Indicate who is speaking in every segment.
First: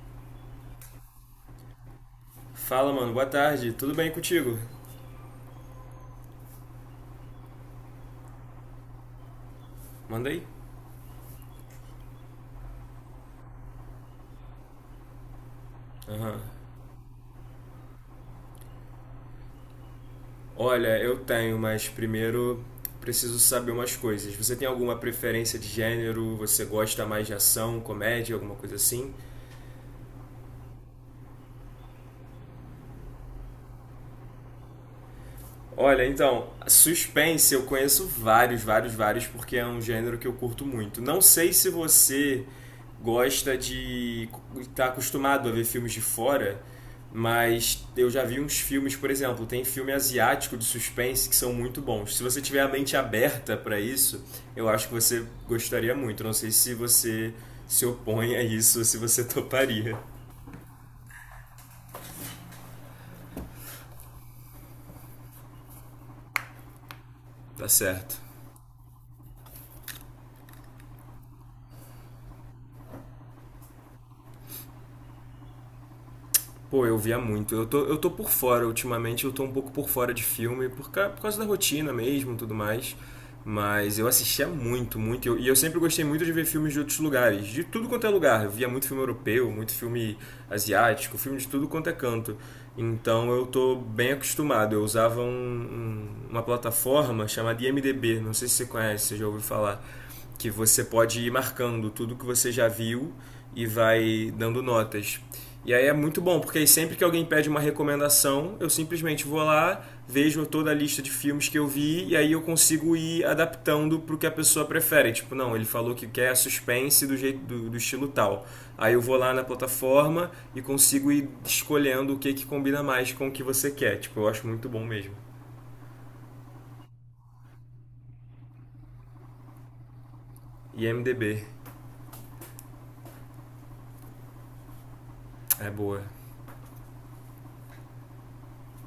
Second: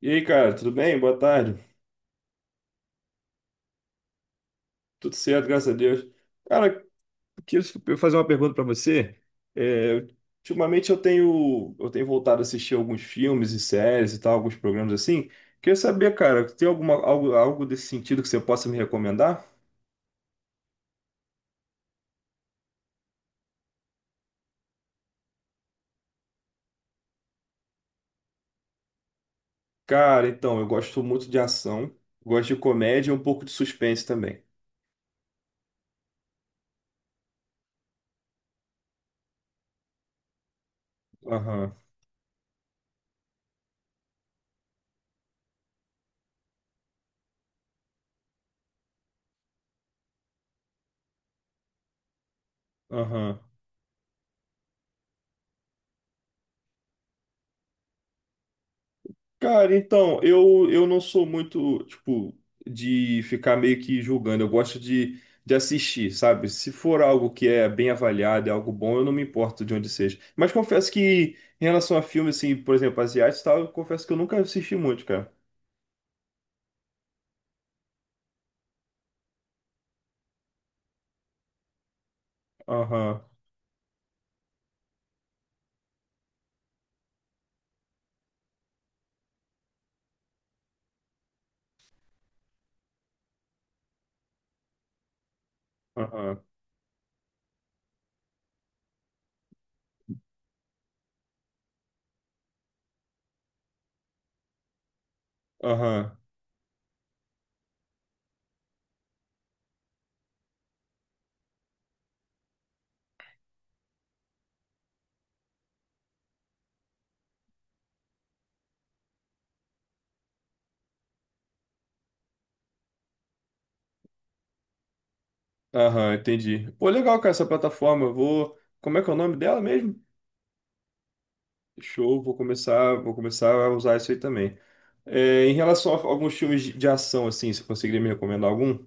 Speaker 1: E aí, cara, tudo bem? Boa tarde.
Speaker 2: Fala, mano. Boa tarde. Tudo bem contigo?
Speaker 1: Tudo certo, graças a Deus. Cara, queria eu fazer uma pergunta pra você. É,
Speaker 2: Manda aí.
Speaker 1: ultimamente eu tenho voltado a assistir alguns filmes e séries e tal, alguns programas assim. Queria saber,
Speaker 2: Aham.
Speaker 1: cara, tem alguma, algo desse sentido que você possa me recomendar?
Speaker 2: Olha, eu tenho, mas primeiro preciso saber umas coisas. Você tem alguma preferência de gênero? Você gosta mais de ação, comédia, alguma coisa assim?
Speaker 1: Cara, então, eu gosto muito de ação, gosto de comédia e um pouco de suspense também.
Speaker 2: Olha, então, suspense eu conheço vários, vários, vários, porque é um gênero que eu curto muito. Não sei se
Speaker 1: Aham,
Speaker 2: você gosta de estar acostumado a ver filmes de fora, mas eu já vi uns filmes, por exemplo, tem filme asiático de suspense que são muito bons. Se você tiver a mente
Speaker 1: aham.
Speaker 2: aberta para isso, eu acho que você gostaria muito. Não sei se você se opõe a isso, ou se você
Speaker 1: Cara,
Speaker 2: toparia.
Speaker 1: então, eu não sou muito, tipo, de ficar meio que julgando. Eu gosto de assistir, sabe? Se for algo que é
Speaker 2: Tá
Speaker 1: bem
Speaker 2: certo.
Speaker 1: avaliado, é algo bom, eu não me importo de onde seja. Mas confesso que, em relação a filmes, assim, por exemplo, asiáticos e tal, eu confesso que eu nunca assisti muito, cara.
Speaker 2: Pô, eu via muito. Eu tô por fora. Ultimamente eu tô um pouco por fora de filme, por causa da rotina mesmo e tudo mais.
Speaker 1: Aham,
Speaker 2: Mas eu assistia muito, muito. E eu sempre gostei muito de ver filmes de outros lugares, de tudo quanto é lugar. Eu via muito filme europeu, muito filme asiático, filme de tudo quanto é canto. Então eu tô bem acostumado. Eu usava
Speaker 1: aham,
Speaker 2: uma plataforma chamada IMDB, não sei se você conhece, você já ouviu falar que você pode ir marcando tudo que você já viu e vai dando notas. E aí é
Speaker 1: aham,
Speaker 2: muito bom, porque aí sempre que alguém pede uma recomendação, eu simplesmente vou lá, vejo toda a lista de filmes que eu vi e aí eu consigo ir adaptando para o que a pessoa prefere. Tipo, não, ele falou que quer suspense do jeito do estilo tal. Aí eu vou lá na plataforma e consigo ir escolhendo o que que combina mais com o que você quer. Tipo, eu acho muito bom mesmo.
Speaker 1: aham, entendi. Pô, legal, cara, essa plataforma. Eu vou. Como é que é o nome dela mesmo?
Speaker 2: IMDb
Speaker 1: Show, vou começar a usar isso aí também. É, em
Speaker 2: é
Speaker 1: relação a
Speaker 2: boa.
Speaker 1: alguns filmes de ação, assim, você conseguiria me recomendar algum?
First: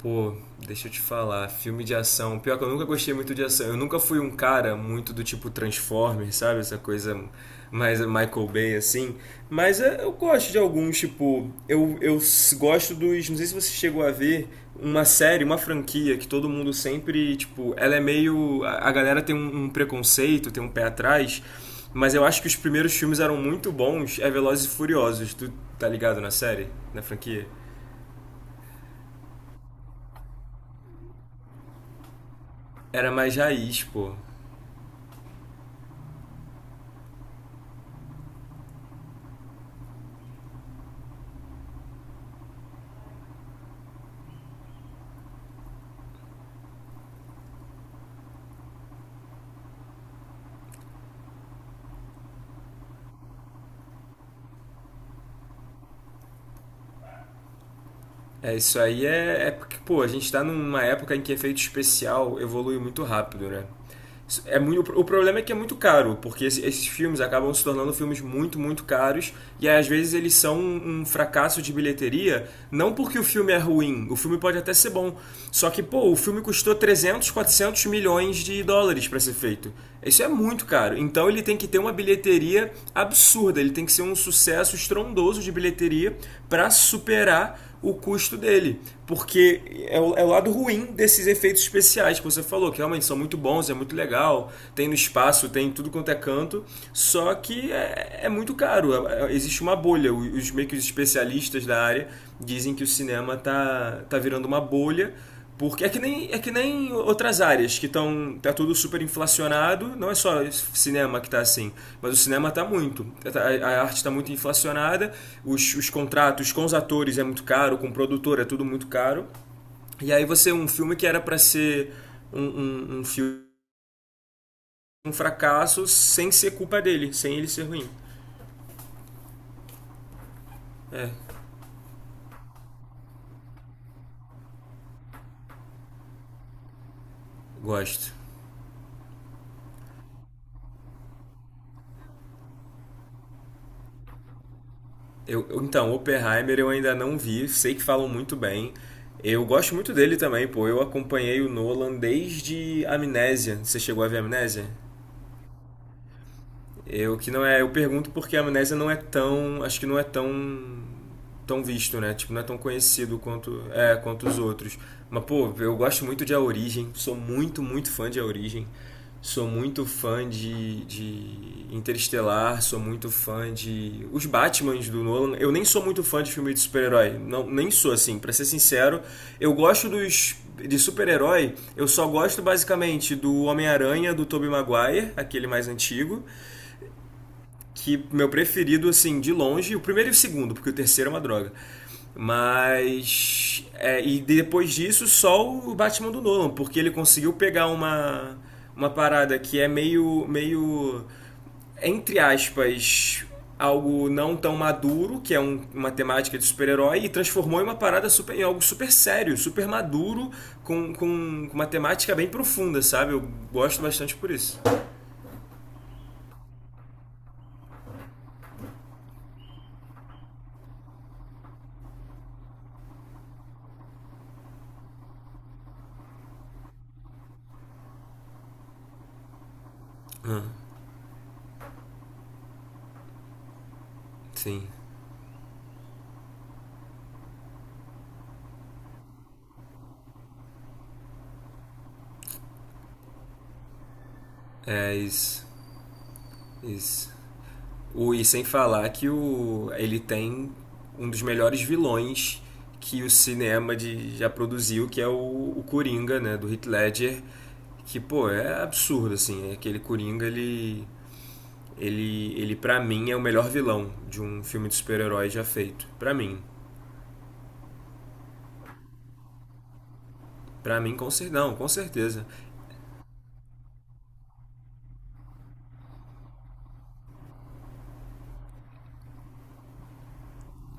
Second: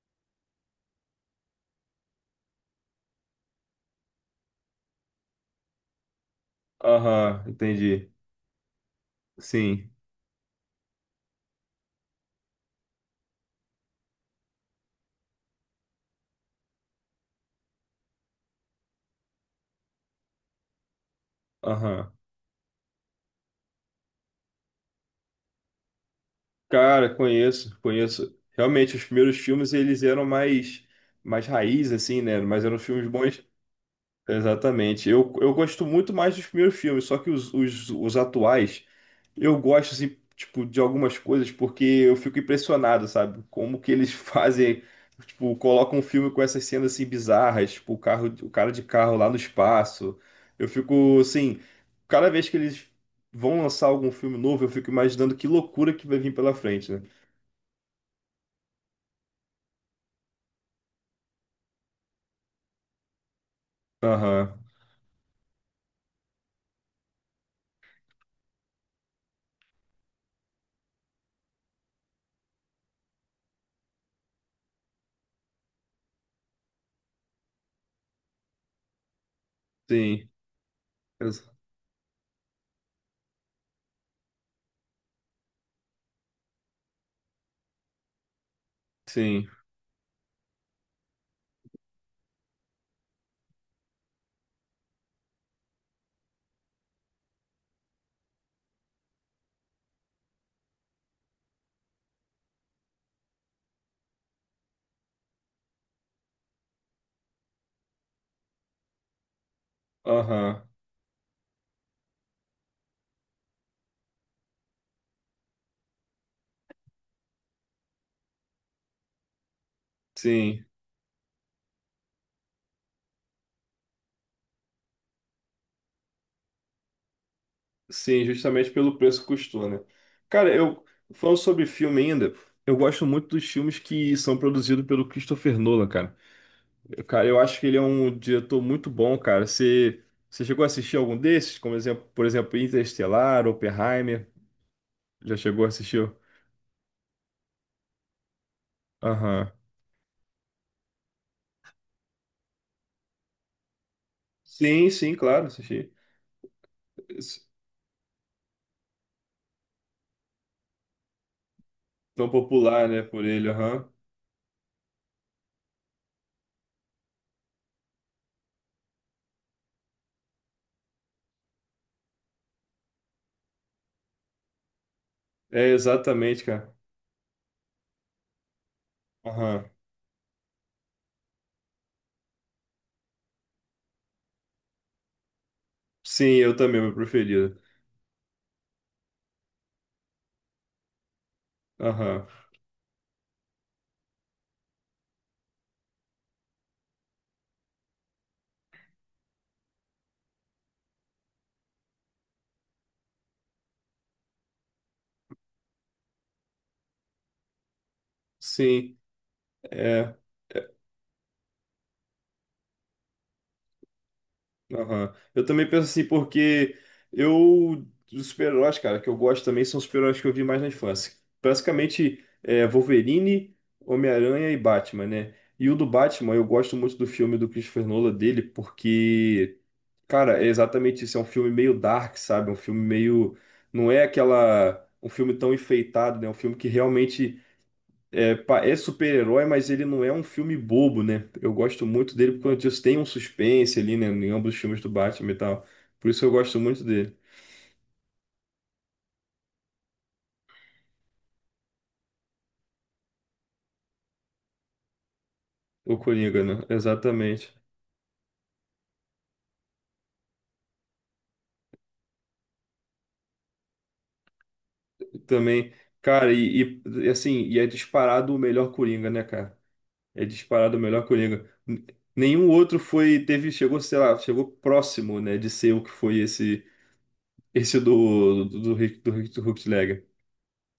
Speaker 2: Pô, deixa eu te falar, filme de ação. Pior que eu nunca gostei muito de ação. Eu nunca fui um cara muito do tipo Transformers, sabe? Essa coisa
Speaker 1: Aham,
Speaker 2: mais
Speaker 1: entendi.
Speaker 2: Michael Bay, assim. Mas
Speaker 1: Sim,
Speaker 2: é, eu gosto de alguns, tipo. Eu gosto dos. Não sei se você chegou a ver uma série, uma franquia que todo mundo sempre, tipo. Ela é meio. A galera tem um preconceito, tem um pé atrás.
Speaker 1: aham.
Speaker 2: Mas eu acho que os primeiros filmes eram muito bons. É Velozes e Furiosos. Tu tá ligado na série? Na
Speaker 1: Cara,
Speaker 2: franquia?
Speaker 1: conheço, conheço. Realmente, os primeiros filmes, eles eram mais, mais raiz, assim, né? Mas eram filmes
Speaker 2: Era mais
Speaker 1: bons.
Speaker 2: raiz, pô.
Speaker 1: Exatamente. Eu gosto muito mais dos primeiros filmes, só que os atuais, eu gosto, assim, tipo, de algumas coisas, porque eu fico impressionado, sabe? Como que eles fazem, tipo, colocam um filme com essas cenas, assim, bizarras, tipo, o carro, o cara de carro lá no espaço. Eu fico, assim, cada vez que eles vão lançar algum filme novo, eu fico imaginando que loucura que vai vir pela frente, né?
Speaker 2: É, isso aí é porque, pô, a gente tá numa época em que efeito especial evolui muito rápido, né? Isso
Speaker 1: Aham,
Speaker 2: é muito, o problema é que é muito caro, porque esses filmes acabam se tornando filmes muito, muito caros, e aí, às vezes eles são um fracasso de bilheteria, não porque o filme é ruim, o filme pode até ser bom, só que, pô, o filme custou 300 400 milhões de dólares para ser feito. Isso é
Speaker 1: sim,
Speaker 2: muito caro. Então ele
Speaker 1: ex-
Speaker 2: tem que ter uma bilheteria absurda, ele tem que ser um sucesso estrondoso de bilheteria para superar o custo dele.
Speaker 1: sim,
Speaker 2: Porque é o lado ruim desses efeitos especiais que você falou, que realmente são muito bons, é muito legal, tem no espaço, tem tudo quanto é canto, só que é muito caro, existe uma bolha. Os meio que os especialistas da área dizem que o cinema tá virando uma bolha porque é que nem outras áreas que estão. Tá tudo super inflacionado. Não é só
Speaker 1: aham,
Speaker 2: cinema que tá assim, mas o cinema tá muito. A arte tá muito inflacionada, os contratos com os atores é muito caro, com o produtor é tudo muito caro. E aí você,
Speaker 1: sim.
Speaker 2: um filme que era para ser um filme um fracasso sem ser culpa dele, sem ele ser ruim.
Speaker 1: Sim, justamente pelo preço que custou, né? Cara, eu
Speaker 2: É,
Speaker 1: falando sobre filme ainda, eu gosto muito dos filmes que são produzidos pelo Christopher Nolan, cara. Eu, cara, eu acho que ele é
Speaker 2: gosto.
Speaker 1: um diretor muito bom, cara. Você chegou a assistir algum desses? Como exemplo, por exemplo, Interestelar, Oppenheimer? Já chegou a
Speaker 2: Então,
Speaker 1: assistir?
Speaker 2: Oppenheimer eu ainda não vi, sei que falam muito bem. Eu
Speaker 1: Aham.
Speaker 2: gosto muito dele também, pô. Eu acompanhei o Nolan desde Amnésia. Você chegou a ver Amnésia?
Speaker 1: Sim, sim, claro, assisti.
Speaker 2: Eu que
Speaker 1: Esse-
Speaker 2: não é, eu pergunto porque a amnésia não é tão, acho que não é tão visto, né?
Speaker 1: Tão
Speaker 2: Tipo, não é tão
Speaker 1: popular, né,
Speaker 2: conhecido
Speaker 1: por ele, aham.
Speaker 2: quanto os outros. Mas pô, eu gosto muito de A Origem, sou muito, muito fã de A Origem. Sou muito fã de Interestelar, sou muito fã de os Batmans do Nolan. Eu nem
Speaker 1: É,
Speaker 2: sou muito fã de
Speaker 1: exatamente,
Speaker 2: filme de
Speaker 1: cara.
Speaker 2: super-herói, não, nem sou assim, para ser sincero. Eu
Speaker 1: Aham.
Speaker 2: gosto dos de super-herói, eu só gosto basicamente do Homem-Aranha do Tobey Maguire, aquele mais antigo,
Speaker 1: Sim, eu também, meu preferido.
Speaker 2: que meu preferido, assim, de longe, o primeiro e o segundo, porque o terceiro é uma droga.
Speaker 1: Aham.
Speaker 2: Mas. É, e depois disso, só o Batman do Nolan, porque ele conseguiu pegar uma, parada que é meio, entre aspas. Algo não tão maduro, que é uma temática de super-herói, e transformou em uma parada super, em algo super
Speaker 1: Sim.
Speaker 2: sério, super
Speaker 1: é.
Speaker 2: maduro, com uma temática bem profunda, sabe? Eu gosto bastante por isso.
Speaker 1: Aham. Eu também penso assim, porque eu, os super-heróis, cara, que eu gosto também são os super-heróis que eu vi mais na infância. Basicamente, é, Wolverine, Homem-Aranha e Batman, né? E o do Batman, eu gosto muito do filme do Christopher Nolan dele, porque, cara,
Speaker 2: Ah,
Speaker 1: é exatamente isso. É um filme meio dark, sabe? Um filme meio. Não é
Speaker 2: sim.
Speaker 1: aquela. Um filme tão enfeitado, né? Um filme que realmente é, é super-herói, mas ele não é um filme bobo, né? Eu gosto muito dele porque eu disse, tem um suspense ali, né? Em ambos os filmes do
Speaker 2: É
Speaker 1: Batman e
Speaker 2: isso.
Speaker 1: tal. Por isso eu gosto muito
Speaker 2: Isso.
Speaker 1: dele.
Speaker 2: E sem falar que ele tem um dos melhores vilões que o cinema já produziu, que é o
Speaker 1: O
Speaker 2: Coringa, né,
Speaker 1: Coringa,
Speaker 2: do
Speaker 1: né?
Speaker 2: Heath Ledger,
Speaker 1: Exatamente.
Speaker 2: que, pô, é absurdo, assim, né, aquele Coringa, ele para mim é o melhor vilão de um filme de super-herói já
Speaker 1: Também,
Speaker 2: feito, pra
Speaker 1: cara,
Speaker 2: mim.
Speaker 1: e, assim, e é disparado o melhor Coringa, né, cara? É disparado o
Speaker 2: Pra mim,
Speaker 1: melhor
Speaker 2: com
Speaker 1: Coringa.
Speaker 2: não, com certeza.
Speaker 1: Nenhum outro foi, teve, chegou, sei lá, chegou próximo, né, de ser o que foi esse, esse do Heath Ledger.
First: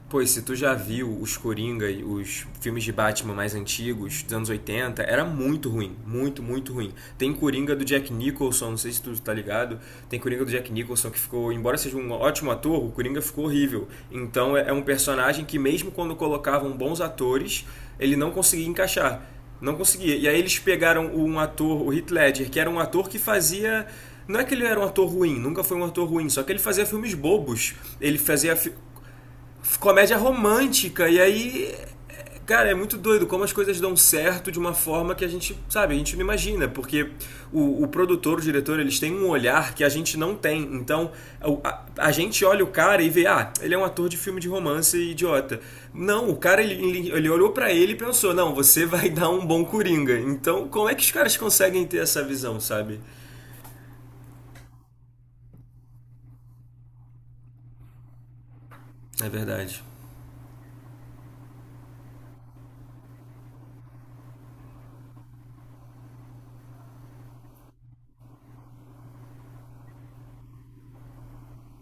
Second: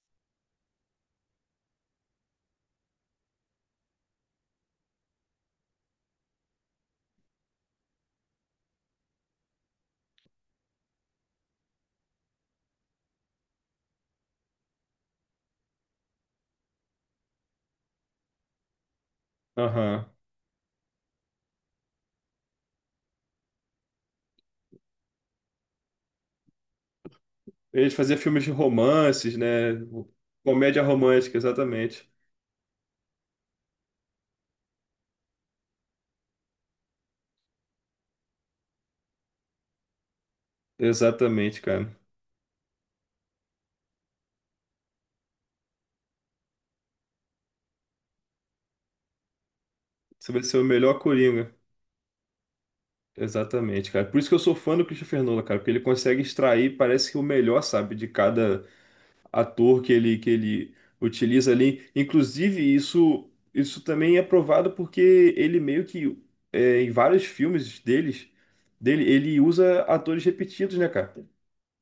Speaker 2: Pois se tu já viu os Coringa, os filmes de Batman mais antigos, dos anos 80, era muito ruim. Muito, muito ruim. Tem Coringa do Jack Nicholson, não sei se tu tá ligado. Tem Coringa do Jack Nicholson que ficou, embora seja um ótimo ator, o Coringa ficou horrível. Então é um personagem que, mesmo quando colocavam bons atores, ele não conseguia encaixar. Não
Speaker 1: Aham.
Speaker 2: conseguia. E aí eles pegaram um ator, o Heath Ledger, que era um ator que fazia não é que ele era um ator ruim, nunca foi um ator ruim, só que ele fazia filmes bobos.
Speaker 1: Ele fazia
Speaker 2: Ele
Speaker 1: filmes de
Speaker 2: fazia
Speaker 1: romances, né?
Speaker 2: comédia
Speaker 1: Comédia
Speaker 2: romântica. E
Speaker 1: romântica,
Speaker 2: aí,
Speaker 1: exatamente.
Speaker 2: cara, é muito doido como as coisas dão certo de uma forma que a gente, sabe, a gente não imagina. Porque o produtor, o diretor, eles têm um olhar que a gente não tem. Então,
Speaker 1: Exatamente,
Speaker 2: a,
Speaker 1: cara.
Speaker 2: a gente olha o cara e vê, ah, ele é um ator de filme de romance idiota. Não, o cara, ele, olhou pra ele e pensou, não, você vai dar um bom Coringa.
Speaker 1: Você vai ser o
Speaker 2: Então, como é
Speaker 1: melhor
Speaker 2: que os caras
Speaker 1: Coringa.
Speaker 2: conseguem ter essa visão, sabe?
Speaker 1: Exatamente, cara. Por isso que eu sou fã do Christopher Nolan, cara, porque ele consegue extrair, parece que o melhor, sabe, de cada
Speaker 2: É
Speaker 1: ator
Speaker 2: verdade.
Speaker 1: que ele utiliza ali. Inclusive, isso também é provado porque ele meio que é, em vários filmes dele, ele usa atores repetidos, né, cara?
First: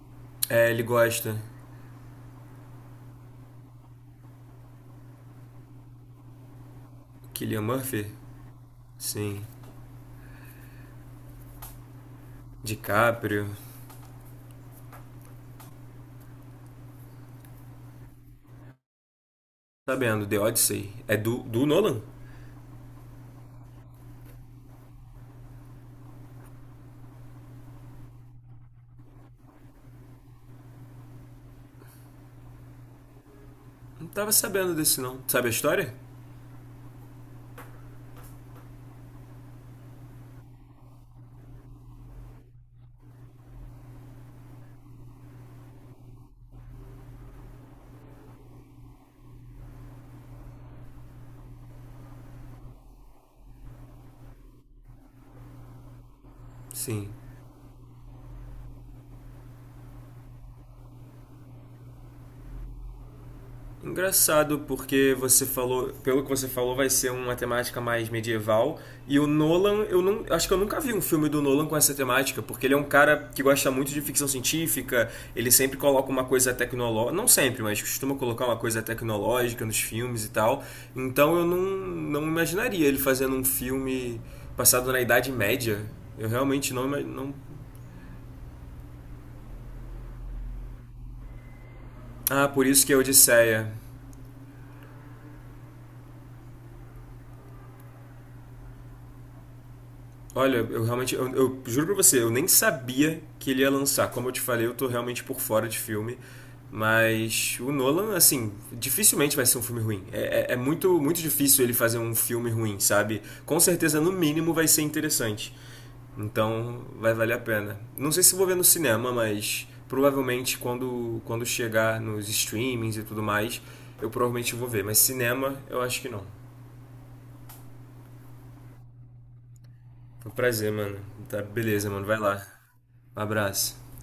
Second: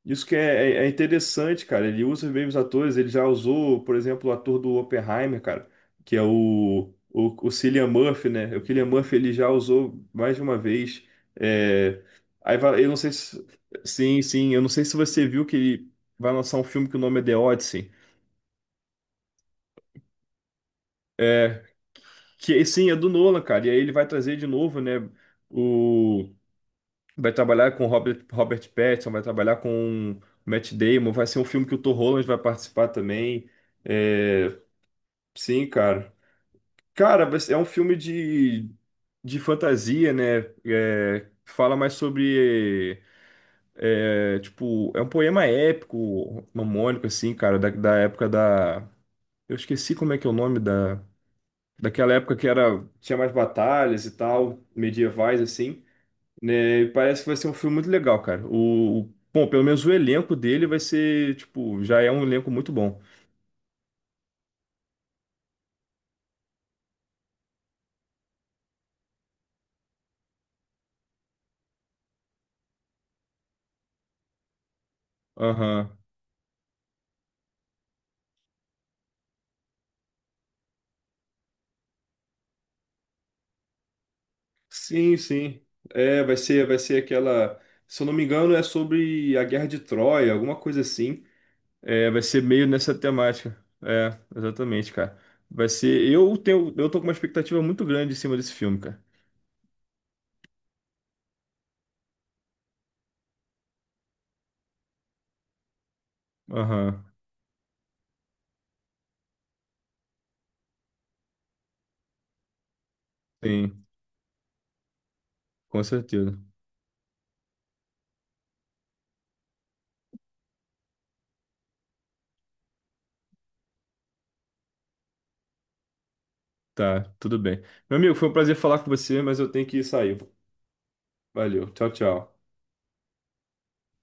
Speaker 1: Isso que é,
Speaker 2: É, ele
Speaker 1: é
Speaker 2: gosta.
Speaker 1: interessante, cara. Ele usa bem os atores. Ele já usou, por exemplo, o ator do Oppenheimer, cara, que é o
Speaker 2: Killian
Speaker 1: Cillian
Speaker 2: Murphy?
Speaker 1: Murphy, né? O Cillian Murphy ele
Speaker 2: Sim.
Speaker 1: já usou mais de uma vez. É... Aí eu não sei se.
Speaker 2: DiCaprio.
Speaker 1: Sim, sim. Eu não sei se você viu que ele vai lançar um filme que o nome é The Odyssey.
Speaker 2: Sabendo, The Odyssey. É do,
Speaker 1: É...
Speaker 2: do Nolan?
Speaker 1: Que sim, é do Nolan, cara. E aí ele vai trazer de novo, né? Vai trabalhar com Robert Pattinson, vai trabalhar com Matt Damon, vai ser um filme que o Tom Holland vai participar também.
Speaker 2: Não tava
Speaker 1: É,
Speaker 2: sabendo desse, não. Sabe a
Speaker 1: sim,
Speaker 2: história?
Speaker 1: cara. Cara, é um filme de fantasia, né? É, fala mais sobre, é, tipo, é um poema épico, mamônico, assim, cara, da época da... Eu esqueci como é que é o nome da... Daquela época que era, tinha mais batalhas e tal, medievais, assim. Né, e
Speaker 2: Sim.
Speaker 1: parece que vai ser um filme muito legal, cara. Bom, pelo menos o elenco dele vai ser, tipo, já é um elenco muito bom.
Speaker 2: Engraçado, porque você falou, pelo que você falou, vai ser uma temática mais medieval. E o Nolan, eu não, acho que eu nunca vi um filme do Nolan com essa temática, porque ele é um cara que gosta muito de ficção científica, ele sempre
Speaker 1: Aham.
Speaker 2: coloca uma coisa tecnológica, não sempre, mas costuma colocar uma coisa tecnológica nos filmes e tal. Então eu não imaginaria ele fazendo um filme passado na
Speaker 1: Sim,
Speaker 2: Idade
Speaker 1: sim.
Speaker 2: Média.
Speaker 1: É,
Speaker 2: Eu
Speaker 1: vai ser,
Speaker 2: realmente
Speaker 1: vai
Speaker 2: não, ima-
Speaker 1: ser
Speaker 2: não
Speaker 1: aquela, se eu não me engano, é sobre a Guerra de Troia, alguma coisa assim. É, vai ser
Speaker 2: Ah, por
Speaker 1: meio
Speaker 2: isso que
Speaker 1: nessa
Speaker 2: é
Speaker 1: temática.
Speaker 2: Odisseia.
Speaker 1: É, exatamente, cara. Vai ser, eu tenho, eu tô com uma expectativa muito grande em cima desse filme, cara.
Speaker 2: Olha, eu realmente, eu juro pra você, eu nem sabia que ele ia lançar. Como eu te falei, eu tô realmente por fora de filme.
Speaker 1: Aham.
Speaker 2: Mas o Nolan, assim, dificilmente vai ser um filme ruim. É muito, muito difícil ele fazer um filme ruim, sabe? Com
Speaker 1: Sim,
Speaker 2: certeza, no mínimo, vai ser interessante.
Speaker 1: com certeza.
Speaker 2: Então, vai valer a pena. Não sei se vou ver no cinema, mas provavelmente quando chegar nos streamings e tudo mais, eu provavelmente vou ver. Mas cinema, eu acho que não.
Speaker 1: Tá, tudo bem. Meu amigo, foi um prazer falar com você, mas eu tenho que sair.
Speaker 2: Foi um prazer, mano. Tá,
Speaker 1: Valeu. Tchau,
Speaker 2: beleza, mano. Vai
Speaker 1: tchau.
Speaker 2: lá. Um abraço.